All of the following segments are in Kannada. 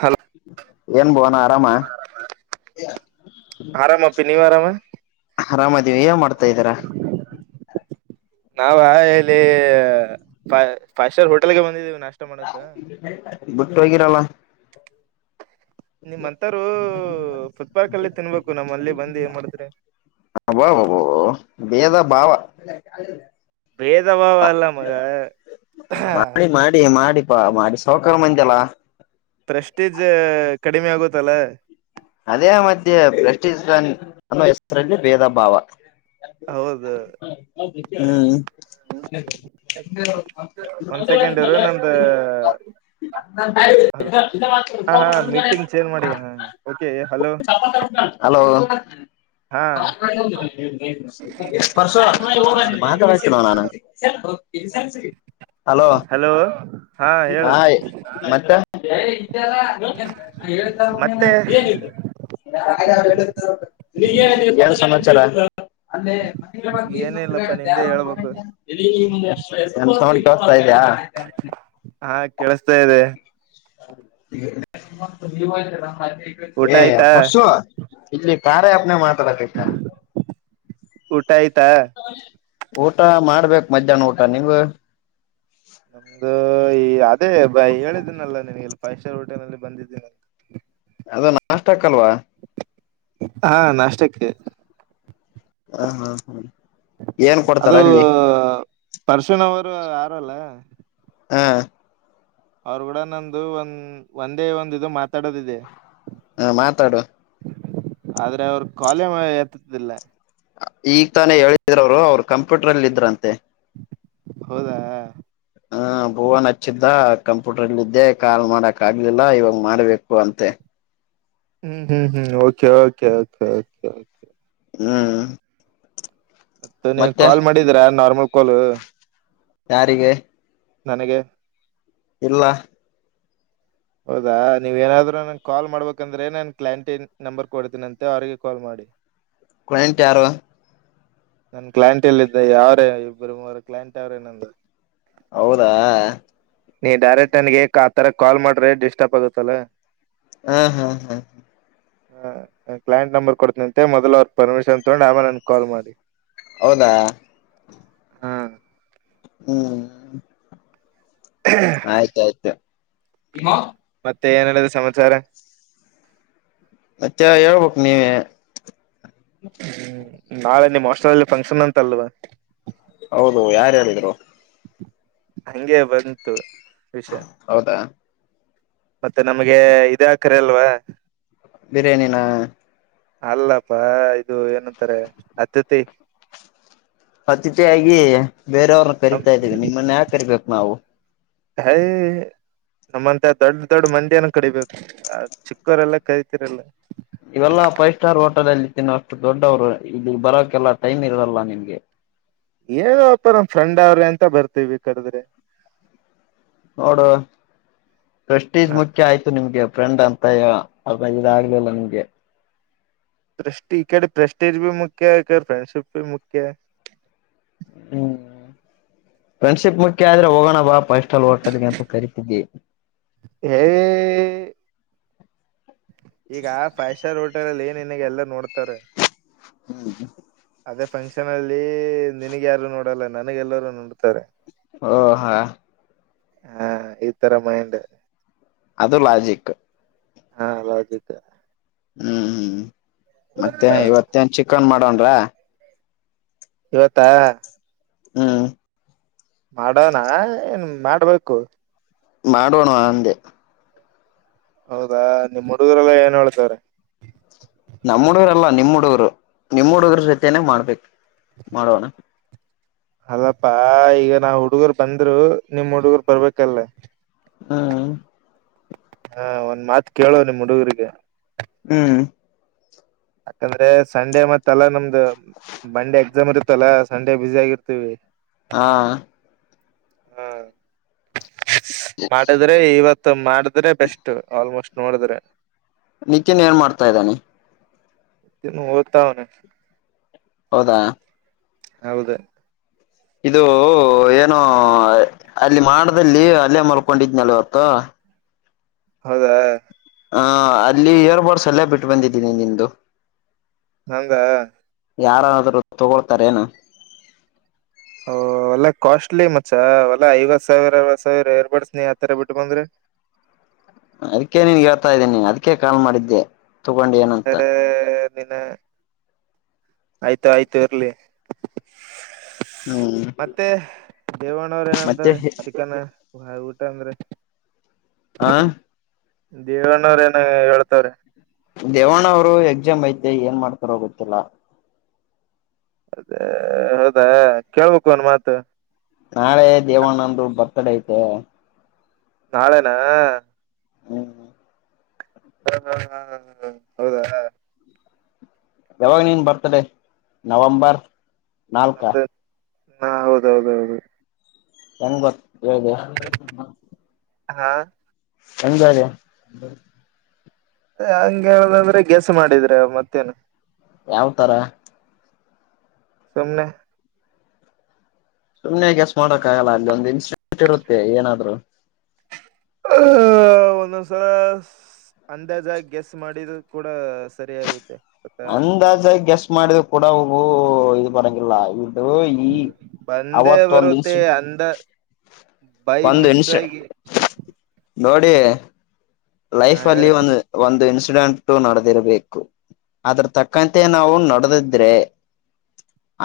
ಹಲೋ ಏನ್ ಭುವನ ಆರಾಮ ಆರಾಮ ಪ ನೀವು ಆರಾಮ ಆರಾಮಾದಿವವಿ ಏ ಮಾಡ್ತಾ ಇದ್ದೀಾರ ನಾವ ಇಲ್ಲಿ ಫೈವ್ ಸ್ಟಾರ್ ಹೋಟೆಲ್ಗೆ ಬಂದಿದ್ದೀವಿ ನಾ [unintelligible] ಬಿಟ್ಟು ಹಗಿರಲ್ಲ ನಿಮ್ಮಂತಾರೂ ಫುಟ್ ಪಾರ್ಕ್ ಅಲ್ಲಿ ತಿನ್ಬೇಕು ನಮ್ಮ ಅಲ್ಲಿ ಬಂದು ಏನ್ ಮಾಡಿದ್ರೆ ಹ ಬಾಬಬ ಬೇದ ಭಾವ ಭೇದವ ವಲ್ಲ ಮಗ ಮಾಡಿ ಮಾಡಿ ಮಾಡಿ ಪಾ ಮಾಡಿ ಸಾವಕರ ಮಜಲ್ಲ ಪ್ರೆಸ್ಟೇಜ್ ಕಡಿಮೆ ಆಗುತ್ತಲ್ಲ ಅದೇ ಮಧ್ಯೆ ಬನ್ ಅ ಹೆಸರಲ್ಲಿ ಭೇದ ಭಾವ ಹೌದು ಹಾ ಒಂದ್ ಸೆಕೆಂಡ್ ಇರು ನಂದ [unintelligible] ನಾಯಿ ಹಾ ಹಾ ಮೀಟಿಂಗ್ ಚೇಂಜ್ ಮಾಡಿ ಹ ಓಕೆ ಹಲೋ ಮ [inaudible] ಹಲೋ [inaudible] ಹಾ ಎ ಪಾರ್ಶ್ವ ಮಾತವಷ್ಟ ನೋ ನ ಅಾನ [unintelligible] ಎ ಸಸ [inaudible] ಹಲೋ ಹಾ ಮತ್ತ ಇದಳ್ತೇನ ಮತ್ತೆ [inaudible] ಅೆ [inaudible] ಹೈ ನೀ ದೇರ ಏನಿಲ್ಲಪ್ಪಾ ನಿಮ್ದೇ ಹೇಳ್ಬೇಕು ಎಂ ಸಡ್ಕ್ಕೆ ವಸ್ತಾ ಇದೆಯಾ ಹಾ ಕೆೇಳಸ್ತಾ ಇದೆ ಊಟ ಹೇ ಆಯ್ತಾ ಪರಶು ಕಾರ್ಯ ಆಪ್ಲ್ಲಿ ಮಾತಾಡೋಕೆ ಇಷ್ಟ ಊಟ ಆಯ್ತಾ ಊಟ ಮಾಡ್ಬೇಕ್ ಮಧ್ಯಾಹ್ನ ಊಟ ನಿಮ್ಮದು ಧು ಅದೇ ಹೇಳಿದ್ದೀನಲ್ಲ ನಿನಗೆಲ್ಲಿ ಫೈವ್ ಸ್ಟಾರ್ ಹೋಟೆಲ್ಗೆ ಬಂದಿದ್ದೀನಿ ಅಂತ ಅದು ನಷ್ಟಕ್ಕೆ ಅಲ್ವಾ ಹಾ ನಾಷ್ಟಕ್ಕೆ ಹ ಹಾ ಹಾ ಅದು ಪರ್ಶನ್ವರು ಯಾರ ಅಲ್ಲ ಹ್ಮ ಅವರು ಕೂಡ ನಂದು ಒಂದ ಒಂದೇ ಒಂದ ಇದು ಮಾತಾಡೋದಿದೆ ಹಾ ಮಾತಾಡು ಆದ್ರೆ ಅವರು ಕಾಲ್ ಏ ಎತೂತಿಲ್ಲ ಈಗ ತಾನೇ ಹೇಳಿದ್ರ ಅವರು ಅವರು ಕಂಪ್ಯೂಟರ್ಲ್ಲಿ ಇದ್ರಂತೆ ಹೌದಾ ಹ ಭುವನ್ ಹಚ್ಚಿದ್ದ ಕಂಪ್ಯೂಟರ್ಲ್ಲ ಇದ್ದೆ ಕಾಲ್ ಮಾಡಕ್ ಆಗ್ಲಿಲ್ಲ ಇವಾಗ ಮಾಡ್ಬೇಕು ಅಂತೆ ಹ್ಮ್ ಹ್ಮ್ ಹ್ಮ್ ಓಕೆ ಓಕೆ ಓಕೆ ಓಕೆ ಹ್ಮ್ ಮತ್ತ ನೀವು ಮತ್ತೆ ಕಾಲ್ ಮಾಡಿದೀರಾ ನಾರ್ಮಲ್ ಕಾಲ್ ಯಾರಿಗೆ ನನಗೆ ಇಲ್ಲ ಹೌದಾ ನೀವ ಏನಾದ್ರು ನನ್ ಕಾಲ್ ಮಾಡ್ಬೇಕಂದ್ರೆ ನಾನನ್ ಕ್ಲಾಂಟೀನ್ ನಂಬರ್ ಕೊಡ್ತೀನಂತೆ ಅವ್ರಿಗೆ ಕಾಲ್ ಮಾಡ [inaudible] ಕ್ಲೈಂಟ್ ಯಾರು ನನ್ ಕ್ಲೈಂಟ್ ಎಲ್ಲ ಇದಿದ್ದೆ ಯಾವ್ರೇ ಇಬ್ಬರು ಮೂರ ಕ್ಲೈಂಟ್ ಯಾವ್ರೇ ನಂದು ಹೌದಾ ನೀ ಡೈರೆಕ್ಟ್ ನನ್ಗೆ ಆ ತರ ಕಾಲ್ ಮಾಡ್ರೆ ಡಿಸ್ಟರ್ಬ್ ಆಗುತ್ತಲ್ಲಾ ಹಾ ಹಾ ಹಾ ಹ ಹ ಕ್ಲೈಂಟ್ ನಂಬರ್ ಕೊಡ್ತನಂತೆ ಮೊದ್ಲ ಅವ್ರರು ಪರ್ಮಿಷನ್ ತಗೊಂಡು ಆಮೇಲೆ ನನ್ಗೆ ಕಾಲ್ ಮಾಡಿ ಹೌದಾ ಹಾ ಹ್ಮ್ ಆಯ್ತಾಯ್ತು ಮತ್ತೆ ಏನಲ್ಲದು ಸಮಾಚಾರ ಮತ್ತೆ ಹೇಳ್ಬೇಕನೀವೇ ಹ್ಮ್, ನಾಳೆ ನಿಮ್ ಹಾಸ್ಟೆಲ್ಲ್ಲಿ ಫಂಕ್ಷನ್ ಅಂತ ಅಲ್ವಾ ಹೌದು ಯಾರಹೆಳಿದ್ರು ಹಂಗೆ ಬಂತು ವಿಷಯ ಹೌದಾ ಮತ್ತೆ ನಮ್ಗೆ ಇದ್ ಆಕರೆ ಅಲ್ವಾ ಬಿರಿಯಾನಿನಾ ಅಲ್ಲಪ್ಪಾ ಇದು ಏನಂತಾರೆ ಅತಿಥಿ ಅತಿಥಿಯಾಗಿ ಬೇರೆಯವ್ರನ್ನ ನಮ್- ಕರಿತಾ ಇದ್ದೇವಿ ನಿಮ್ಮನ್ನ ಯಾಕ ಕರಿಬೇಕು ನಾವು ಐ ನಮ್ಮಂತ ದೊಡ್ಡ ದೊಡ್ಡ ಮಂದಿಯನ ಕರಿ ಬೇಕು ಚಿಕ್ಕವರೆಲ್ಲ ಕರಿತಿರಲ್ಲ ಇವೆಲ್ಲಾ ಫೈವ್ ಸ್ಟಾರ್ ಹೋಟೆಲ್ ಅಲ್ಲಿ ತಿನೋ ಅಷ್ಟು ದೊಡ್ಡವ್ರು ಇಲ್ಲಿ ಬರೋಕೆಲ್ಲಾ ಟೈಮ್ ಇಲ್ಲಾಳ ನಿಮ್ಗೆ ಏನ ಅಪ್ಪ ನಮ್ಮ್ ಫ್ರೆಂಡ್ ಅವ್ರ ಎಂತ ಬರ್ತೇವಿ ಕರ್ದ್ರೆ ನೋಡುುವ ಪ್ರೆಸ್ಟೀಜ್ ಹಾ ಮುಖ್ಯ ಆಯ್ತು ನಿಮ್ಗೆ ಫ್ರೆಂಡ್ ಅಂತಯ ಅದ ಇದಾಗಗ್ಲಿಲ್ಲ ನಿಮ್ಗೆ ಪ್ರೆಸ್ಟ್ ಈ ಕಡೆ ಪ್ರ್ರಸ್ಟಿಜ ನು ಮುಖ್ಯ ಈಡೆ ಫ್ರೆಂಡ್ಶಿಪ್ನು ಮುಖ್ಯ ಹ್ಮ್ ಫ್ರೆಂಡ್ಶಿಪ್ ಮುಖ್ಯ ಆದ್ರೆ ಹೋಗೋಣ ಬಾಪಾ ಇಷ್ಟಲ್ಲಿ ಹೊಟ್ಟದಗೆ ಅಂತ ಕರಿತಿದ್ದಿ ಹ ಈಗ ಫೈವ್ ಸ್ಟಾರ್ ಹೋಟೆಲ್ ಅಲ್ಲಿ ಏನ್ನಗೆ ಎಲ್ಲ ನೋಡ್ತಾರೆ ಹ್ಮ ಅದೇ ಫಂಕ್ಷನ್ ಅಲ್ಲಿ ನಿನಗ್ ಯಾರು ನೋಡಲ್ಲ ನನಗೆಲ್ಲರೂ ನೋಡ್ತಾರೆ ಓ ಹಾ ಹಾ ಈ ತರ ಮೈಂಡ್ ಅದು ಲಾಜಿಕ್ ಹಾಲದುಕ್ಕ ಹ್ಮ್ ಹ್ಮ್ ಮತ್ತೆ ಇವತ್ತೇನ್ ಚಿಕನ್ ಮಾಡೋಣ್ರ ಇವತ್ತಾ ಹ್ಮ್ ಮಾಡೋಣ ಏನ್ ಮಾಡ್ಬೇಕು ಮಾಡವಣಂದೆ ಹೌದಾ ನಿಮ್ಮ್ ಹುಡುಗರೆಲ್ಲ ಏನ್ ಹೇಳ್ತಾರೆ ನಮ್ಮ್ ಹುಡುಗರಲ್ಲ ನಿಮ್ಮ್ ಹುಡುಗರು ನಿಮ್ಮ್ ಹುಡುಗರ ಜೊತೇನೆೇ ಮಾಡ್ಬೇಕು ಮಾಡೋಣ ಅಲ್ಲಪ್ಪಾ ಈಗ ನಾ ಹುಡುಗರ್ ಬಂದ್ರು ನಿಮ ಹುಡುಗರ್ ಬರ್ಬೇಕಲ್ಲ ಹ್ಮ್ ಹಾ ಒಂದ್ ಮಾತ್ ಕೇಳುವ ನಿಮ್ ಹುಡುಗರಿಗೆ ಹ್ಮ್ ಯಾಕಂದ್ರೆ ಸಂಡೆ ಮತ್ತ್ತ ಅಲ್ಲಾ ನಮ್ದು ಮಂಡೆ ಎಕ್ಸಾಮ್ ಇರ್ತ್ತಲ್ಲಾ ಸಂಡೇ ಬ್ಯುಸ ಆಗಿರ್ತೀವಿ ಹಾ ಹಾ ಮಾಡಿದ್ರೆ ಇವತ್ತು ಮಾಡ ಆದ್ರೆ ಬೆಸ್ಟ್ ಆಲ್ಮೋಸ್ಟ್ ನೋಡಿದ್ರೆ ನಿತ್ಯನ್ ಏನ್ ಮಾಡ್ತಾ ಇದ್ದಾನೆ ನ್ನು ಹೊತಾವನೆ ಹೌದಾ ಹೌದು ಇದು ಏನೋ ಅಲ್ಲಿ ಮಾಡದಲ್ಲಿ ಅಲ್ಲೇ ಮಲ್ಕೊಂಡಿದ್ನಲ್ ಇವತ್ತು ಹೌದಾ ಹ ಅಲ್ಲಿ ಇಯರ್ ಬೋಡ್ಸ್ ಎಲ್ಲ ಬಿಟ್ಟು ಬಂದಿದ್ದೀನಿ ನಿಮ್ದು ಹಂಗ ಯಾರನಾದ್ರು ತಗೊಳ್ತಾರ ಏನು ಓ ಎಲ್ಲಾ ಕಾಸ್ಟ್ಲಿ ಮಚ್ಚ ಎಲ್ಲಾ ಐವತ್ ಸಾವಿರ ಅರವತ್ ಸಾವಿರ ಏರ್ ಬಡಸ್ನ ಆತರ ಬಿಟ್ಟ ಬಂದ್ರಿ ಹ್ಮ್ಮ್. ಅದಕ್ಕೆ ನೀನ್ ಹೇಳ್ತಾ ಇದ್ದೀನಿ ಅದಕ ಕಾಲ್ ಮಾಡಿದ್ದೆ ತಗೊಂಡು ಏನು ಅಂತ [unintelligible] ದಿನ ಆಯ್ತು ಆಯ್ತು ಇರ್ಲಿ ಹ್ಮ್ ಮತ್ತೆ ದೇವ್ಣವ್ರ ಮತ್ತೆ ಏನಂತಾರೆ ಚಿಕನ್ ಹಹ್ ಊಟ ಅಂದ್ರೆ ಆ ದೇವಣ್ಣವ್ರ ಏನ ಹೇಳ್ತಾರೆ ದೇವಣ್ಣ ಅವ್ರು ಎಕ್ಸಾಮ್ ಐತೆ ಏನ್ ಮಾಡ್ತಾರೋ ಗೊತ್ತಿಲ್ಲ ಅದೇ ಹೌದಾ ಕೇಳ್ಬೇಕು ಒನ್ ಮಾತು ನಾಳೆ ದೇವಣ್ಣಂದ ಬರ್ತ್ಡೇ ಐತೆ ನಾಳೆನ ಹ್ಮ್್ ಹ ಹ ಹಾ ಹ ಹೌದಾ ಯಾವಾಗ ನೀನ್ ಬರ್ತ್ಡೇ ನವಂಬರ್ ನಾಲ್ಕ ನಮ್ದು ಹಾ ಹೌದೌದೌದು ತ ಬ [inaudible] ಹಾ ಚಂದರ ಹಂಗ ಹೇಳುದಂದ್ರೆ ಸ ಮಾಡಿದ್ರೆ ಮತ್ತೇನು ಯಾವ್ತರ ಸುಮನೆ [inaudible] ಸುಮ್ನೆ ಕೆಸ್ ಮಾಡಕ ಆಗಲ್ಲ ಅಲ್ಲಿ ಒಂದು ಇನ್ಸ್ಟಿಟ್ಯೂಟ್ ಇರುತ್ತೆ ಏನಾದ್ರು ಹ್ಮ ಒಂದೊಂದ್ಸಲ ಅಂದಾಜಾಗಿ ಗೆಸ್ ಮಾಡಿದು ಕೂಡ ಸರಿಯಾಗುತ್ತೆ ಗೊತ್ತಾ ಅಂದಾಜ ಗೆಸ್ಟ್ ಮಾಡಿದ್ ಕೂಡ ಹವು ಇದು ಬರಂಗಿಲ್ಲ ಇ ಅದು ಈ ಬಂದೇ ಅವತ್ತೊಂದು ದಸ ಬರುತ್ತೆ ಅಂದ ಬೈ ಮಿಸಾಯಗೆ ನೋಡಿ ಲೈಫ್ ಅಲ್ಲಿ ಹೇಳಿ ಒಂದು ಒಂದು ಇನ್ಸ್ ಎಕ್ಸಿಡೆಂಟ್ ನಡೆದಿರ್ಬೇಕು ಅದ್ರ ತಕ್ಕಂತೆ ನಾವು ನಡೆದಿದ್ರೆ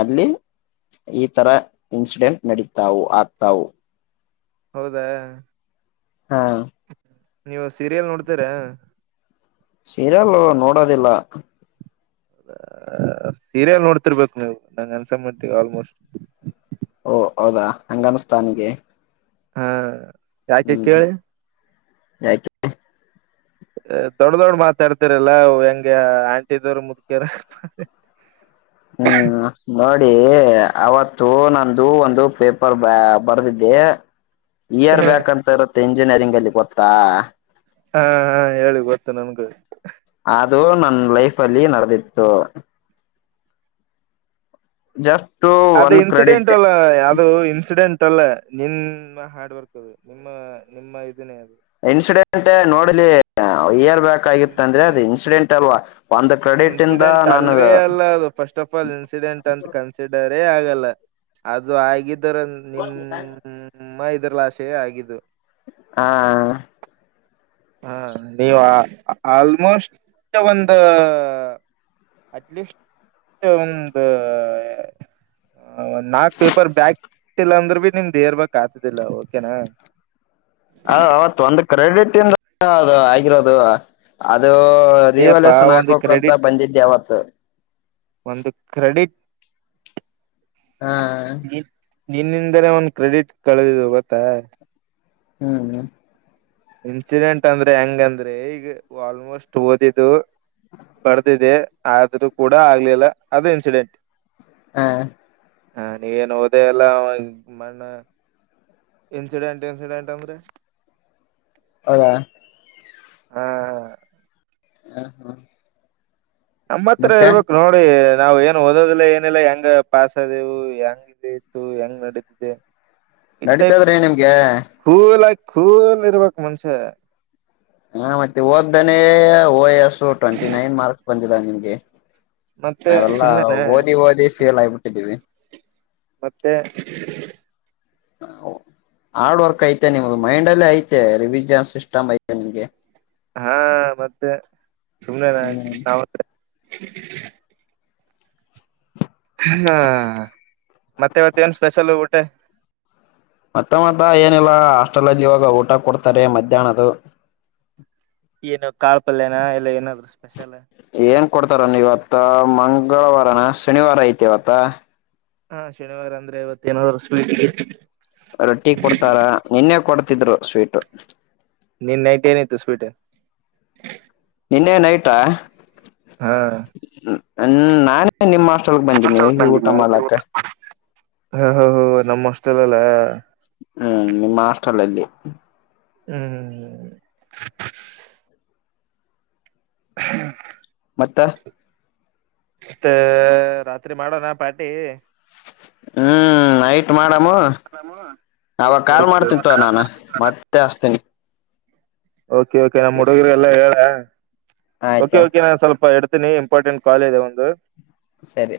ಅಲ್ಲಿ ಈಥರ ಇನ್ಸಿಡೆಂಟ್ ನಡೀತಾವು ಆಗ್ತಾವು ಹೌದಾ ಹಾ ನೀವು ಸೀರಿಯಲ್ ನೋಡ್ತೀರಾ ಸೀರಿಯಲ್ ನೋಡೋದಿಲ್ಲ ಸೀರಿಯಲ್ ನೋಡ್ತಿರ್ಬೇಕು ನೀವು ನಂ ಅನ್ಸಬಿಟ್ಟೀ ಆಲ್ಮೋಸ್ಟ್ ಓ ಹೌದಾ ಹಂಗಮಸ್ತಾನಿಗೆ ಹಾ ಯಾಕೆ ಕೇಳಿ ನಯಕ್ಕೆ [inaudible] ದೊಡ್ಡ ದೊಡ್ ಮಾತಾಡ್ತಿರಲ್ಲ ಹೆಂಗ ಆಂಟಿದವರು ಮುದ್ಕ್ಯಾರ ಹ್ಮ್ಮ್. ಹ್ಮ್ ಹ ನೋಡಿ ಅವತ್ತು ನಂದು ಒಂದು ಪೇಪರ್ ಬ ಬರ್ದಿದ್ದೆ ಇಯರ್ ಹಾ ಬ್ಯಾಕ್ ಅಂತ ಇರುತ್ತೆ ಇಂಜಿನಿಯರಿಂಗ್ ಅಲ್ಲಿ ಗೊತ್ತಾ ಹಾ ಹಾ ಹೇಳಿ ಗೊತ್ತು ನನ್ಗೂ ಅದು ನನ್ ಲೈಫ್ ಅಲ್ಲಿ ನಡೆದಿತ್ತು ಜಾರ್ ಅದು ಇನ್ಸಿಡೆಂಟ್ ಅಲ್ಲ ಯಾವ್ದದು ಇನ್ಸಿಡೆಂಟ್ ಲ್ಲ ನಿನ್ ಹಾರ್ಡ್ ವರ್ಕ್ ಅದು ನಿಮ್ಮ ನಿಮ್ಮ ಇದನೇ ಅದು ಇನ್ಸಿಡೆಂಟ್ ನೋಡ್ಲಿ ಬ ಆಗಿತ್ತ ಅಂದ್ರೆ ಅದು ಇನ್ಸಿಡೆಂಟ್ ಇನ್ಸಿಡೆಂಟ್ ಅಲ್ವಾ ಒಂದು ಕ್ರೆಡಿಟ್ ಇಂದ ಇನ್ಸಿಡೆಂಟ್ ನನ್ ಅಲ್ವೇ ಅಲ್ಲ ಅದು ಫಸ್ಟ್ ಆಫ್ ಆಲ್ ಇನ್ಸಿಡೆಂಟ್ ಅಂತ ಕನ್ಸಿಡರ್ ೇ ಆಗಲ್ಲ ಅದು ಆಗಿದರ ನಿಮ್ಮ ನಿರ್ಲಾಶೆ ಆಗಿದ್ದು ಹಾ ಹಾ ನೀವು ಆಲ್ಮೋಸ್ಟ್ ಒಂದು ಅಟ್ಲೀಸ್ ಒಂದು ಹ ಒಂದ್ ನಾಕ್ ಪೇಪರ್ ಬ್ಯಾಗ ಇಲ್ಲ ಅಂದ್ರ ಭ ನಿಮ್ದ್ೇರ್ಬೇಕಕ್ ಆತದಿಲ್ಲ ಓಕೆನಾ ಹ ಅವತ್ ಒಂದು ಕ್ರೆಡಿಟ್ ಇಂದ ಅದು ಆಗಿರೋದು ಅ ಅದು ಅದೇಪಾ ರಿವಲ್ಯೂಷನ್ ಒಂದು ಹಾಕೋಕ್ ಅಂತ ಕ್ರೆಡಿಟ್ ಬಂದಿದ್ದೆ ಯಾವತ್ತು ಒಂದು ಕ್ರೆಡಿಟ್ ಹಾ ನಿನ್ನಿಂದಲ ಒಂದ ಕ್ರೆಡಿಟ್ ಕಳದಿದ ಗತ್ತಾ ಹ್ಮ್್ಮ ಇನ್ಸಿಡೆಂಟ್ ಅಂದ್ರೆ ಹೆಂಗಂದ್ರೆ ಈಗ ಆಲ್ಮೋಸ್ಟ್ ಓದಿದ್ದು ಬರ್ದಿದೆ ಆದ್ರೂ ಕೂಡ ಆಗ್ಲಿಲ್ಲ ಅದು ಇನ್ಸಿಡೆಂಟ್ ಹಾ ಹ ನೀ ಏನ್ ಹೋದೆ ಎಲ್ಲ ಮನು ಇನ್ಸಿಡೆಂಟ್ ಇನ್ಸಿಡೆಂಟ್ ಅಂದ್ರೆ ಹೌದಾ ಹಾ ಹಾ ಹಾ ಹಾ ನಮ್ಮ ಹತ್ರ ಇರ್ಬೇಕು ನೋಡಿ ನಾವ್ ಏನು ಓದೋದಲ್ಲ ಏನಿಲ್ಲಾ ಹೆಂಗ ಪಾಸ್ದೆೇವು ಹೆಂಗ ಇತ್ತು ಹೆಂಗ್ ನಡೆದಿದೆ ನಡೀತದ್ರೆ ನಿಮ್ಗೆ ಕೂಲ್ ಆಗಿ ಕೂಲ್ ಇರಬೇಕು ಮನೂಸಾ ಹ ಮತ್ತೆ ಓದ್ದನೇ ಓ ಎಸ್ ಟ್ವೆಂಟಿ ನೈನ್ ಮಾರ್ಕ್ಸ್ ಬಂದಿದ ನಿಮ್ಗೆ ಮತ್ತೆ ನಾವೆಲ್ಲಾ ಸುಮ್ನೆನಾ ಓದಿ ಓದಿ ಫೇಲ್ ಆಗಬಿಟ್ಟಿದ್ದೀವಿ ಮತ್ತೆ ಹಾರ್ಡ್ ವರ್ಕ್ ಐತೆ ನಿಮ್ದು ಮೈಂಡ್ ಅಲ್ಲೇ ಐತೆ ರಿವಿಜನ್ ಸಿಸ್ಟಮ್ ಐತೆ ನಿಮ್ಗೆ ಹಾ ಮತ್ತೆ ಸುಮನೆ ನ ಹ್ಮ್ ನಾವತ್ತ [unintelligible] ಹಾ ಮತ್ತೆ ಇವತ್ತ ಏನ್ ಸ್ಪೆಷಲ್ ಊಟೆ ಮತ್ತೆ ಮತ್ತ ಏನಿಲ್ಲ ಹಾಸ್ಟೆಲ್ದ್ ಇವಾಗ ಊಟ ಕೊಡ್ತಾರೆ ಮಧ್ಯಾಹ್ನದು ಏನು ಕಾಳ ಪಲ್ಯನ ಎಲ್ಲ ಏನಾದ ಏನ್ ಕೊಡ್ತಾರ ನೀ ಇವತ್ತ ಮಂಗ ಮಂಗಳವಾರನ ಶನಿವಾರ ಐತಿವತ್ತ ಹಾ ಶನಿವಾರ ಅಂದ್ರೆ ಇವತ್ತ ಏನಾದ ಸ್ವೀಟ್ ರೊಟ್ಟಿ ಕೊಡ್ತಾರ ನಿನ್ನೆ ಕೊಡ್ತಿದ್ರು ಸ್ವೀಟು ನೀನ್ ನೈಟ್ ಏನತ್ತು ಸ್ವೀಟನ್ ನಿನ್ನೆ ನೈಟಾ ಹಾ ಹ್ಮ ನಾನೇ ನಿಮ್ಮ ಹಾಸ್ಟೆಲ್ ಬಂದಿದೆ [unintelligible] ಓ ಓ ನಮ್ಮ ಅಷ್ಟೆಲ್ಲಲ್ಲ ಹ್ಮ್ ನಿಮ್ಮ ಹಾಸ್ಟೆಲ್ ಅಲ್ಲೆ ಹ್ಮ್ [inaudible] [unintelligible] ಮತ್ತ ಮತ್ತೆ ರಾತ್ರಿ ಮಾಡೋಣ ಪಾರ್ಟಿ ಹ್ಮ್ ನೈಟ್ ಮಾಡಾಮ ಅವಾಗ ಓಕೆ ಕಾಲ್ ಓಕೆ ಮಾಡ್ತಿತ್ತುವ ನಾನ ಮತ್ತೆ ಹಾಚೆತೇನೆ ಓಕೆ ಓಕೆ ನಾ ಹಡುಗರು ಎಲ್ಲಾ ಹೇಳ ಓಕೆ ಆಯ್ತಾ ಓಕೆ ನಾನ್ ಸ್ವಲ್ಪ ಎಡ್ ಇಡುತ್ತೇನೆ ಇಂಪಾರ್ಟೆಂಟ್ ಕಾಲ್ ಇದೆ ಒಂದು ಸರಿ